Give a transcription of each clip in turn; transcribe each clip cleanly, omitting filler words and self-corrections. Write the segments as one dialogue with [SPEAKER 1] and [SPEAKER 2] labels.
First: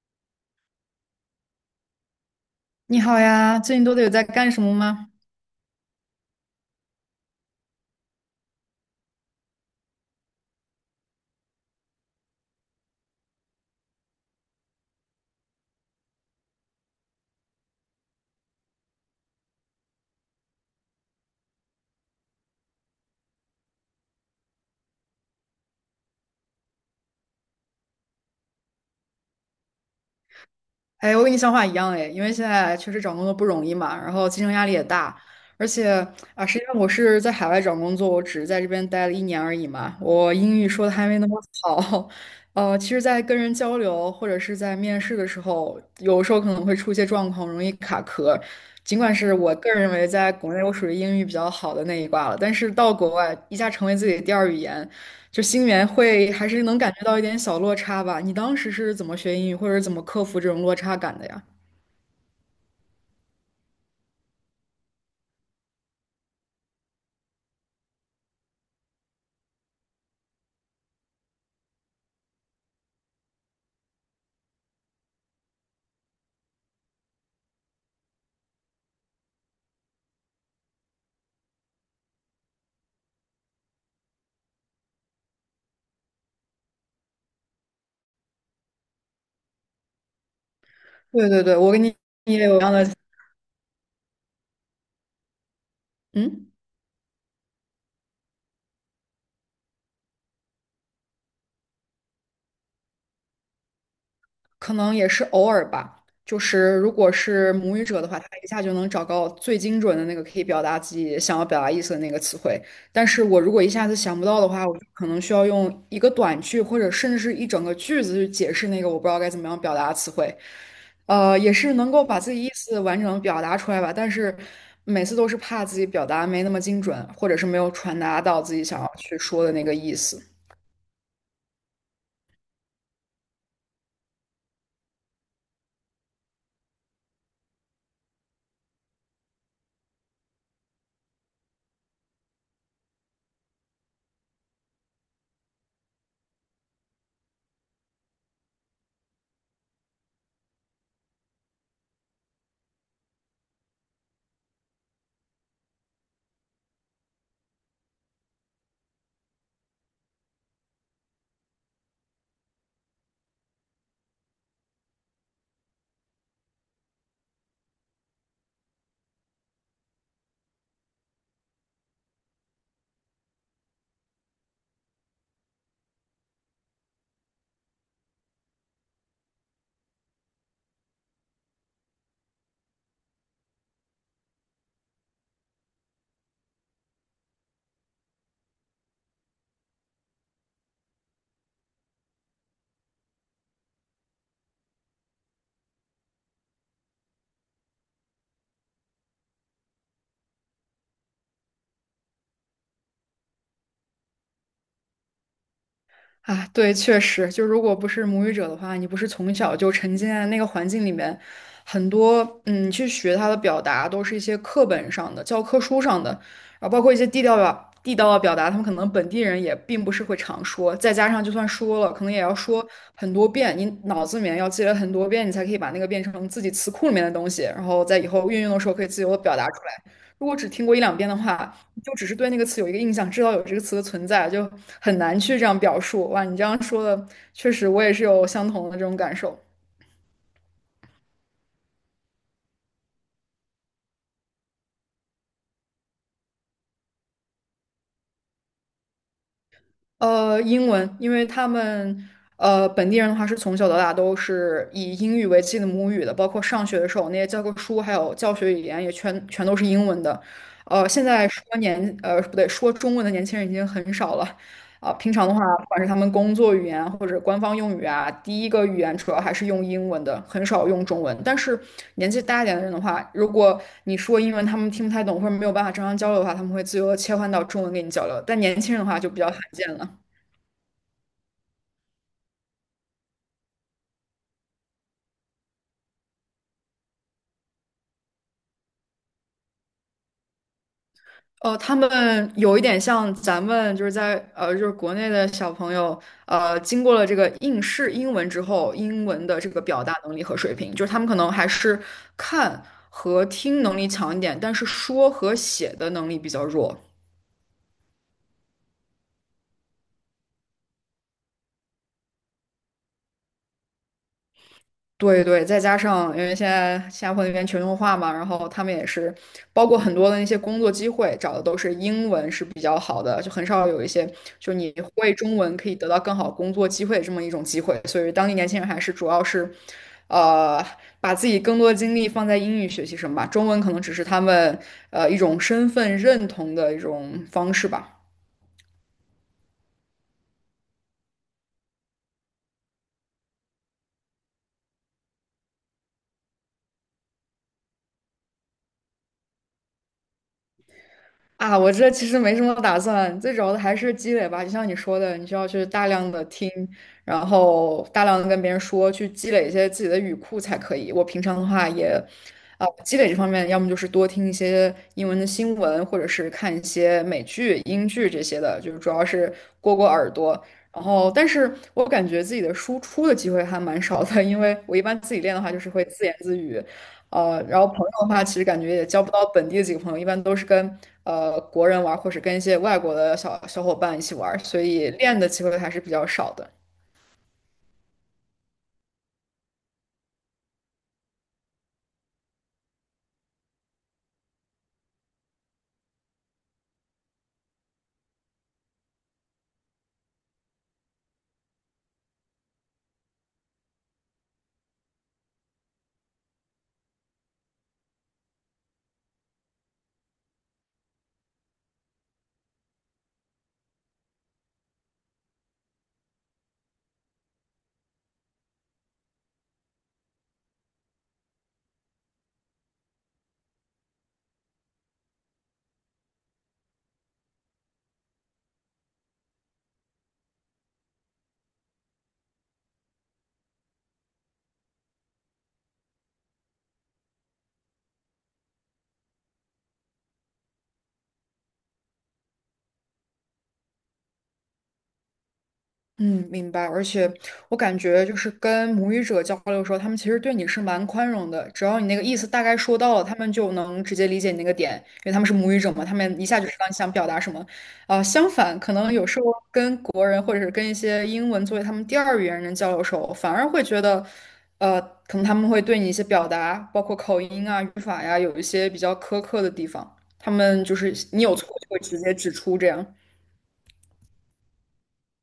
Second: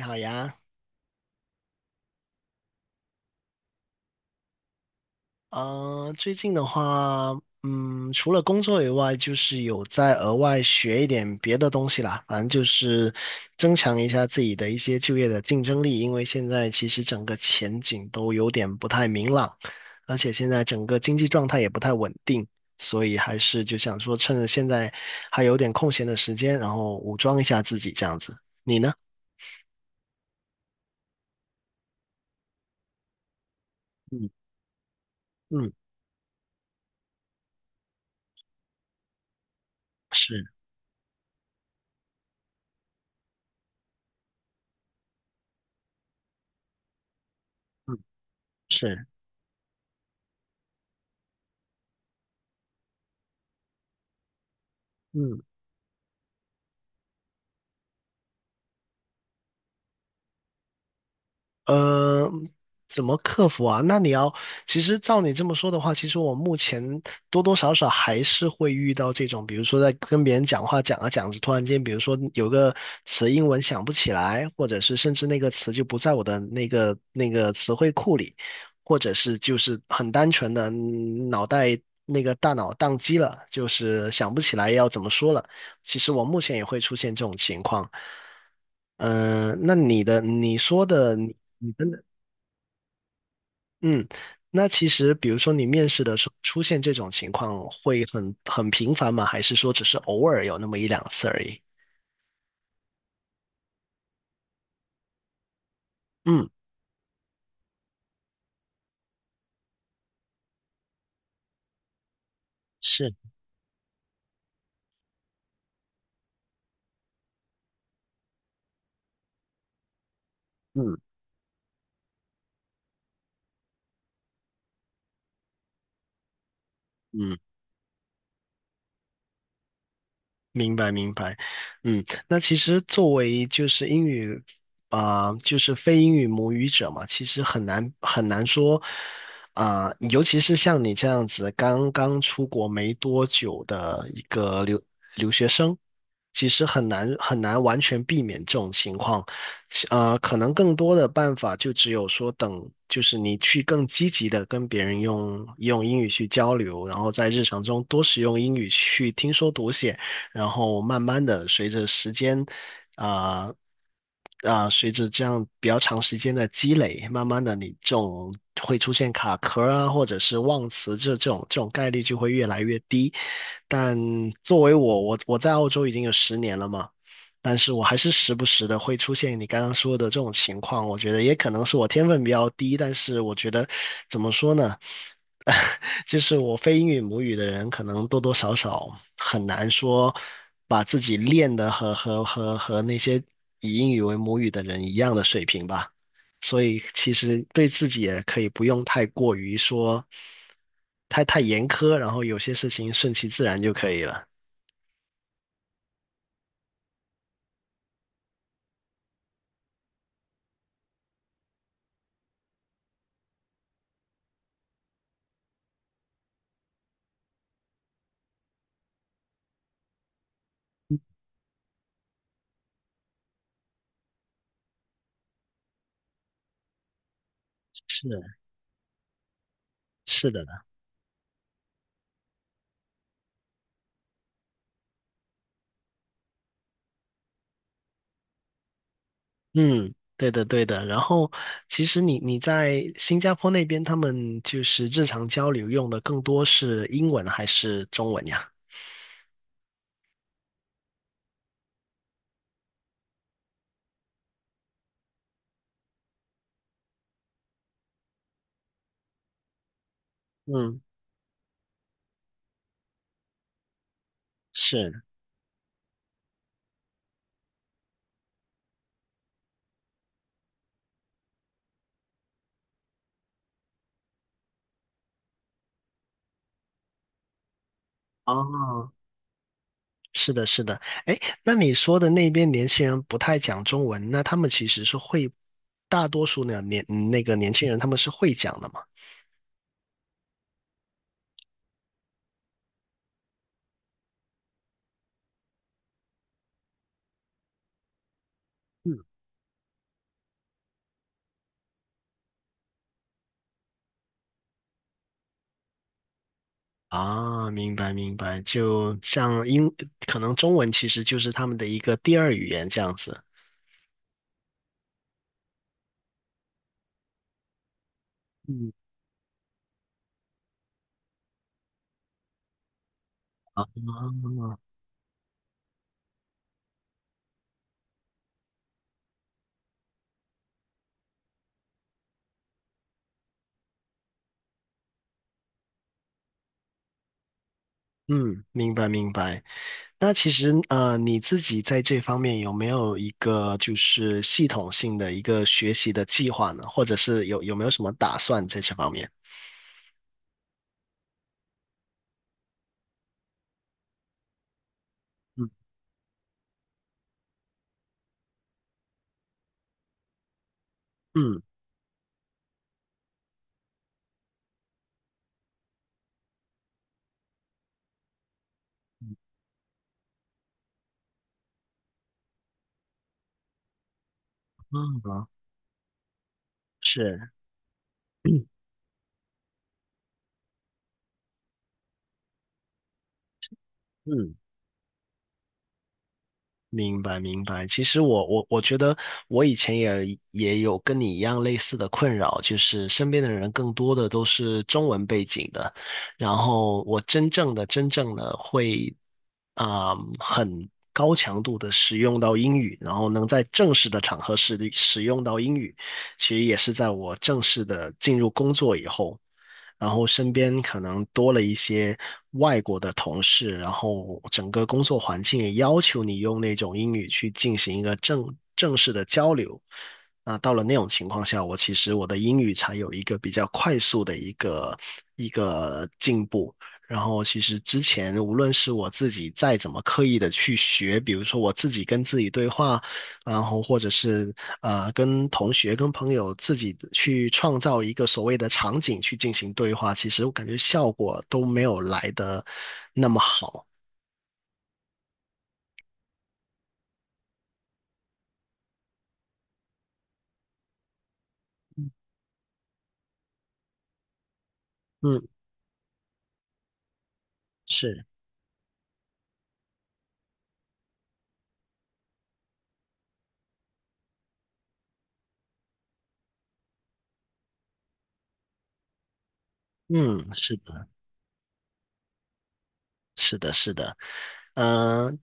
[SPEAKER 1] 你好呀，
[SPEAKER 2] 你好呀，最近都得有在干什么吗？
[SPEAKER 1] 最近的话，除了工作以外，就是有在额外学一点别的东西啦，反正就是增强一下自己的一些就业的竞争力，因为现在其实整个前景都有点不太明朗，而且现在整个经济状态也不太稳定，所以还是就想说趁着现在还有点空闲的时间，然后武装一下自己这样子。你呢？
[SPEAKER 2] 哎，我跟你想法一样哎，因为现在确实找工作不容易嘛，然后
[SPEAKER 1] 嗯
[SPEAKER 2] 竞争压力也大，而
[SPEAKER 1] 嗯，
[SPEAKER 2] 且啊，实际上我是在海外找工作，我只是在这边待了一年而已嘛，我
[SPEAKER 1] 是，
[SPEAKER 2] 英语说的还没那么好，其实，在跟人交流或者是在面试的时候，有时候可能会出一些状况，容易
[SPEAKER 1] 嗯
[SPEAKER 2] 卡壳。尽
[SPEAKER 1] 是，
[SPEAKER 2] 管是我个人认为在国内我属于英语比较好的那一挂了，但是到国外一下成为自己的第二语言。
[SPEAKER 1] 嗯。
[SPEAKER 2] 就心里面会还是能感觉到一点小落差吧。你当时是怎么学英语，或者是怎么克服这种落差感的呀？
[SPEAKER 1] 呃，怎么克服啊？那你要，其实照你这么说的话，其实我目前多多少少还是会遇到这种，比如说在跟别人讲话讲啊讲着，突然间，比如说有个词英文想不起来，或者是甚至那个词就不在我的那个词汇库里，或者是就是很单纯的脑袋那个大脑宕机了，就是想不起来要怎么说了。其实我目前也会出现这种情况。嗯，那你的你说的，
[SPEAKER 2] 对对对，我跟你也有一样的，
[SPEAKER 1] 嗯，那其实比如说你面试的时候
[SPEAKER 2] 嗯。
[SPEAKER 1] 出现这种情况会很频繁吗？还是说只是偶尔有那么一两次而已？
[SPEAKER 2] 可能也是偶尔吧。就
[SPEAKER 1] 嗯，
[SPEAKER 2] 是如果是母语者的话，他一下就能找到最精准的那个可以表达自己想要表达意思的那个词汇。但
[SPEAKER 1] 是，
[SPEAKER 2] 是我如果一下子想不到的话，我就可能需要用一个短句或者甚至是一整个句子去解释那个我不知道该怎么样表达的词汇。
[SPEAKER 1] 嗯
[SPEAKER 2] 也是能够把自己意思完整地表达出来吧，但是每次都是怕自己表达没那么精准，或者
[SPEAKER 1] 嗯，
[SPEAKER 2] 是没有传达到自己想要去说的那个意思。
[SPEAKER 1] 明白明白，嗯，那其实作为就是英语就是非英语母语者嘛，其实很难很难说尤其是像你这样子刚刚出国没多久的一个留其实很难很难完全避免这种情况，可能更多的办法就只有说等，就是你去更积极的跟别人用英语去交流，然后在日常中多使用英语去听说读写，然后慢慢的随着时间。啊随着这样比较长时间的积累，慢慢的你这种会出现卡壳啊，或者是忘词这种概率就会越来越低。但作为我，我在澳洲已经有10年了嘛，但是我还是时不时的会出现你刚刚说的这种情况。我觉得也可能是我天分比较低，但是我觉得怎么说呢？就是我非英语母语的人，可能多多少少很难说把自己练的和那些以英语为母语的人一样的水平吧。所以其实对自己也可以不用太过于说太严苛，然后有些事情顺其自然就可以了。
[SPEAKER 2] 啊，对，确实，就如果不是母语者的话，你不是从小就沉浸在那个环境里面，很多嗯，去学它的表达都是一些课本上的、教科书上的，然后包括一些地道表、地道的表达，他们可能本地人也并不是会常说，再加上就算说了，可能也要说很多遍，你脑子里面要记了很多遍，你才可以把那个变成自己词库里面的东西，然后在以后
[SPEAKER 1] 是
[SPEAKER 2] 运用的时候可以自由的表达出来。如
[SPEAKER 1] 是
[SPEAKER 2] 果
[SPEAKER 1] 的，
[SPEAKER 2] 只听过一两遍的话，就只是对那个词有一个印象，知道有这个词的存在，就很难去这样表述。哇，你这样说的，确实我也是有相同的这种感受。
[SPEAKER 1] 嗯，对的对的。然后其实你在新加坡那边，他们就是日常交流用的更多是英文还是中文呀？
[SPEAKER 2] 英文，因为他们本地人的话是从小到大都是以英语为自己的母语的，包括上学的时候那些教科书还有教学语言也全都是英文的。
[SPEAKER 1] 嗯。
[SPEAKER 2] 现在说年呃不对，说中文的年轻人已经很少了。啊、
[SPEAKER 1] 是，
[SPEAKER 2] 平常的话，不管是他们工作语言或者官方用语啊，第一个语言主要还是用英文的，很少用中文。但是年纪大一点的人的话，如果你说英文他们听不太懂或者没有办法正常交流的话，他们会自由的切换到中文跟你交流。但年轻人的
[SPEAKER 1] 哦，
[SPEAKER 2] 话就比较罕见了。
[SPEAKER 1] 是的，是的。哎，那你说的那边年轻人不太讲中文，那他们其实是会，大多数呢那个年轻人他们是会讲的嘛？
[SPEAKER 2] 哦，他们有一点像咱们就是在就是国内的小朋友，经过了这个应试英文之后，
[SPEAKER 1] 嗯，
[SPEAKER 2] 英文的这个表达能力和水平，就是他们可能还是看和听能力强一点，但是说和写的能力比较弱。
[SPEAKER 1] 啊，明白明白，就像英，可能中文其实就是他们的一个第二语言这样子。
[SPEAKER 2] 对对，再加上因为现在新加坡那边全球化嘛，然后他
[SPEAKER 1] 嗯，
[SPEAKER 2] 们也是包括很多的那些工作机会找的都是英文是比较好的，就很
[SPEAKER 1] 啊，
[SPEAKER 2] 少有一些就你会中文可以得到更好工作机会这么一种机会，所以当地年轻人还是主要是，呃，把自己更多的精力放在英语学习上吧，中文可能只是他们一种身份认同的一种方式吧。
[SPEAKER 1] 嗯，明白明白。那其实你自己在这方面有没有一个就是系统性的一个学习的计划呢？或者是有没有什么打算在这方面？
[SPEAKER 2] 啊，我这其实没什么打算，最主要的还是积累吧。就像你说的，你需要
[SPEAKER 1] 嗯
[SPEAKER 2] 去大量的听，然后大量的跟别人说，去积累一些自己的语库才可以。我平常
[SPEAKER 1] 嗯
[SPEAKER 2] 的话也，啊、积累这方面，要么就是多听一些英文的新闻，或者是看一些美剧、英剧这些的，就是主要是过过耳朵。然后，但是我感觉自己的输出的机会还蛮少的，因为我一般
[SPEAKER 1] 嗯，
[SPEAKER 2] 自己
[SPEAKER 1] 好
[SPEAKER 2] 练的话，就是会自言自语，
[SPEAKER 1] 是，
[SPEAKER 2] 然后朋友的话，其实
[SPEAKER 1] 嗯
[SPEAKER 2] 感觉也交不到本地的几个朋友，一般都是跟国人玩儿，或者跟一些外国的小小伙伴一起玩
[SPEAKER 1] 嗯。
[SPEAKER 2] 儿，所以练的机会还是比较少的。
[SPEAKER 1] 明白，明白。其实我觉得我以前也有跟你一样类似的困扰，就是身边的人更多的都是中文背景的，然后我真正的会啊、很高强度的使用到英语，然后能在正式的场合使用到英语，其实也是在我正式的进入工作以后。然后身边可能多了一些外国的同事，然后整个工作环境也要求你用那种英语去进行一个正式的交流。那到了那种情况下，我其实我的英语才有一个比较快速的一个进步。然后其实之前无论是我自己再怎么刻意的去学，比如说我自己跟自己对话，然后或者是跟同学、跟朋友自己去创造一个所谓的场景去进行对话，其实我感觉效果都没有来的那么好。
[SPEAKER 2] 嗯，明白。而且我感觉就是跟母语者交流的时候，他们其实对你是蛮宽容的，只要你那个意思大概说到了，他们就能直接理解你那个点，因为他们
[SPEAKER 1] 嗯，
[SPEAKER 2] 是母语者嘛，他们一下就知道你想表达什么。啊、
[SPEAKER 1] 是，
[SPEAKER 2] 相反，可能有时候跟国人或者是跟一些英文作为他们第二语言人交流的时候，反而会觉得，呃，可能他们会对你一些表达，包括口音啊、语法呀，有一些比较苛刻的地方，
[SPEAKER 1] 嗯，
[SPEAKER 2] 他
[SPEAKER 1] 是
[SPEAKER 2] 们就
[SPEAKER 1] 的。
[SPEAKER 2] 是你有错就会直接指出这样。
[SPEAKER 1] 是的，是的，嗯、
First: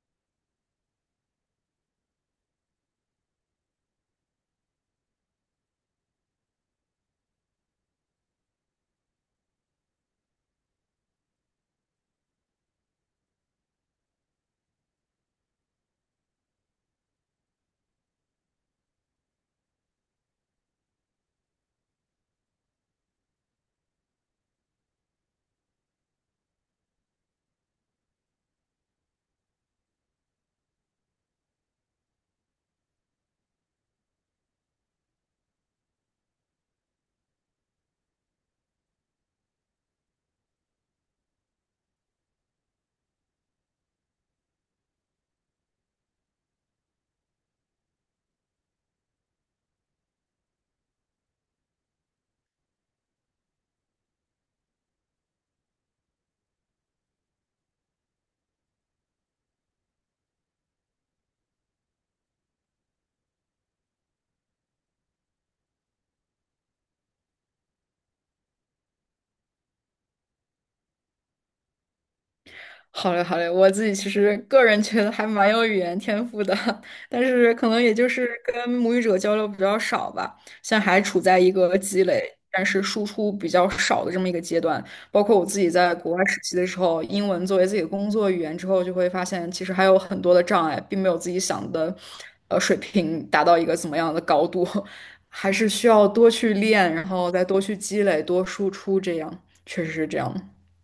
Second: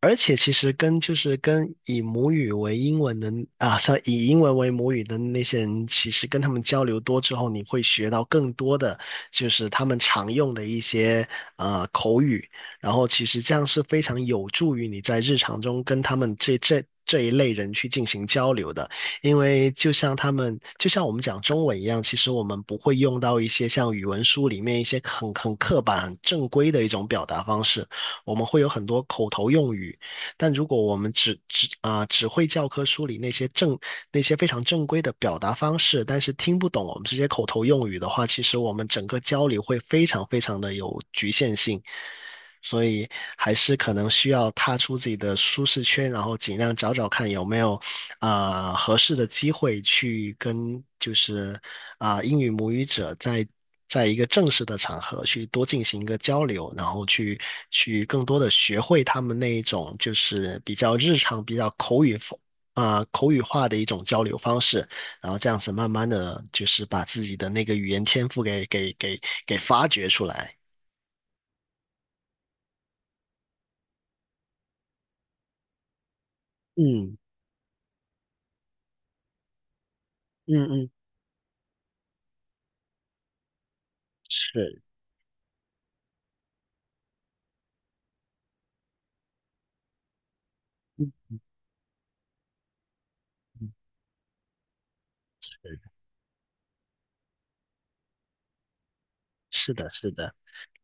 [SPEAKER 1] 而且其实跟就是跟以母语为英文的啊，像以英文为母语的那些人，其实跟他们交流多之后，你会学到更多的就是他们常用的一些口语，然后其实这样是非常有助于你在日常中跟他们这一类人去进行交流的。因为就像他们，就像我们讲中文一样，其实我们不会用到一些像语文书里面一些很刻板、很正规的一种表达方式，我们会有很多口头用语。但如果我们只会教科书里那些非常正规的表达方式，但是听不懂我们这些口头用语的话，其实我们整个交流会非常非常的有局限性。所以还是可能需要踏出自己的舒适圈，然后尽量找找看有没有合适的机会去跟就是英语母语者在在一个正式的场合去多进行一个交流，然后去更多的学会他们那一种就是比较日常、比较口语口语化的一种交流方式，然后这样子慢慢的就是把自己的那个语言天赋给发掘出来。
[SPEAKER 2] 好嘞，好嘞，我自己其实个人觉得还蛮有语言天赋的，
[SPEAKER 1] 嗯
[SPEAKER 2] 但是可能也就是跟母语者交流比较少吧，
[SPEAKER 1] 嗯
[SPEAKER 2] 现在
[SPEAKER 1] 嗯，
[SPEAKER 2] 还处在一个积累，但是输出比较少的这么一个阶
[SPEAKER 1] 是
[SPEAKER 2] 段。包括我自己在国外实习的时候，英文作为自己的工作语言之后，就会发现其实还有很多的障碍，并没有自己想的，水平达到一个怎么样的高度，还是需要多去练，然后再多去积累，多输出，这样
[SPEAKER 1] 是
[SPEAKER 2] 确
[SPEAKER 1] 的，
[SPEAKER 2] 实是
[SPEAKER 1] 是
[SPEAKER 2] 这
[SPEAKER 1] 的。
[SPEAKER 2] 样。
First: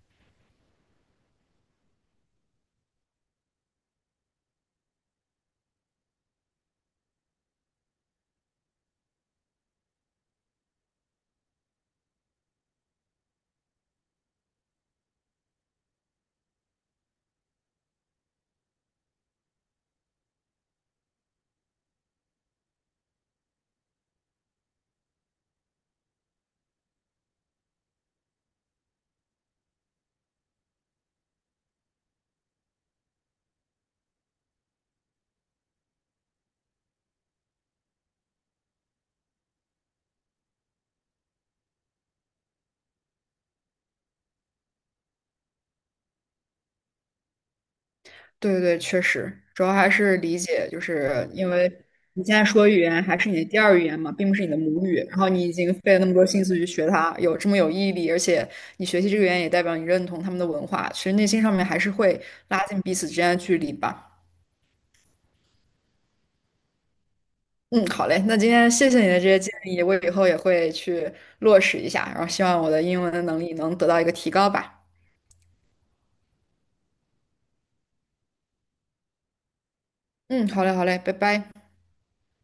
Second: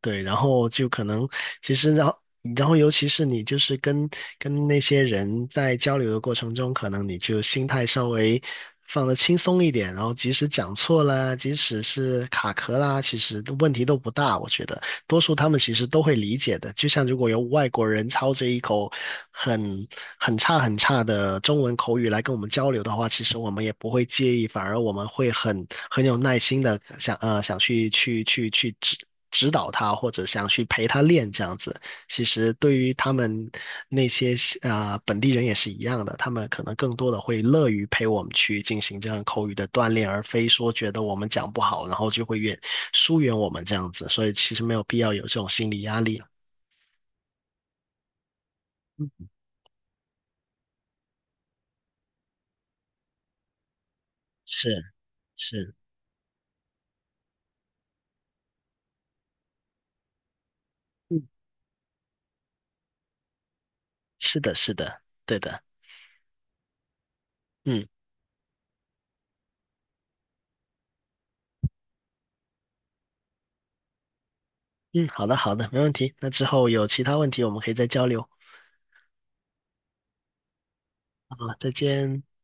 [SPEAKER 1] 对，然后就可能其实然后然后尤其是你就是跟那些人在交流的过程中，可能你就心态稍微放得轻松一点，然后即使讲错了，即使是卡壳啦，其实问题都不大，我觉得。多数他们其实都会理解的。就像如果有外国人操着一口很很差很差的中文口语来跟我们交流的话，其实我们也不会介意，反而我们会很有耐心的想想去指导他，或者想去陪他练这样子。其实对于他们那些本地人也是一样的，他们可能更多的会乐于陪我们去进行这样口语的锻炼，而非说觉得我们讲不好，然后就会疏远我们这样子。所以其实没有必要有这种心理压力啊。
[SPEAKER 2] 对对对，确实，主要还是理解，就是因为你现在说语言还是你的第二语言嘛，并不是你的母
[SPEAKER 1] 是
[SPEAKER 2] 语，然后你已经
[SPEAKER 1] 是，
[SPEAKER 2] 费了那么多心思去学它，有这么有毅力，而且你学习这个语言也代表你认同他们的文化，其实内
[SPEAKER 1] 嗯，
[SPEAKER 2] 心上面还是会拉近彼此之间的距离吧。
[SPEAKER 1] 是的，是的，对的，嗯
[SPEAKER 2] 嗯，好嘞，那今天谢谢你的这些建议，我以后也会去落实一下，然后希望我的英文能力能得到一个提高吧。
[SPEAKER 1] 嗯，好的好的，没问题。那之后有其他问题我们可以再交流。
[SPEAKER 2] 嗯，好嘞，好嘞，拜
[SPEAKER 1] 好，
[SPEAKER 2] 拜。
[SPEAKER 1] 再见。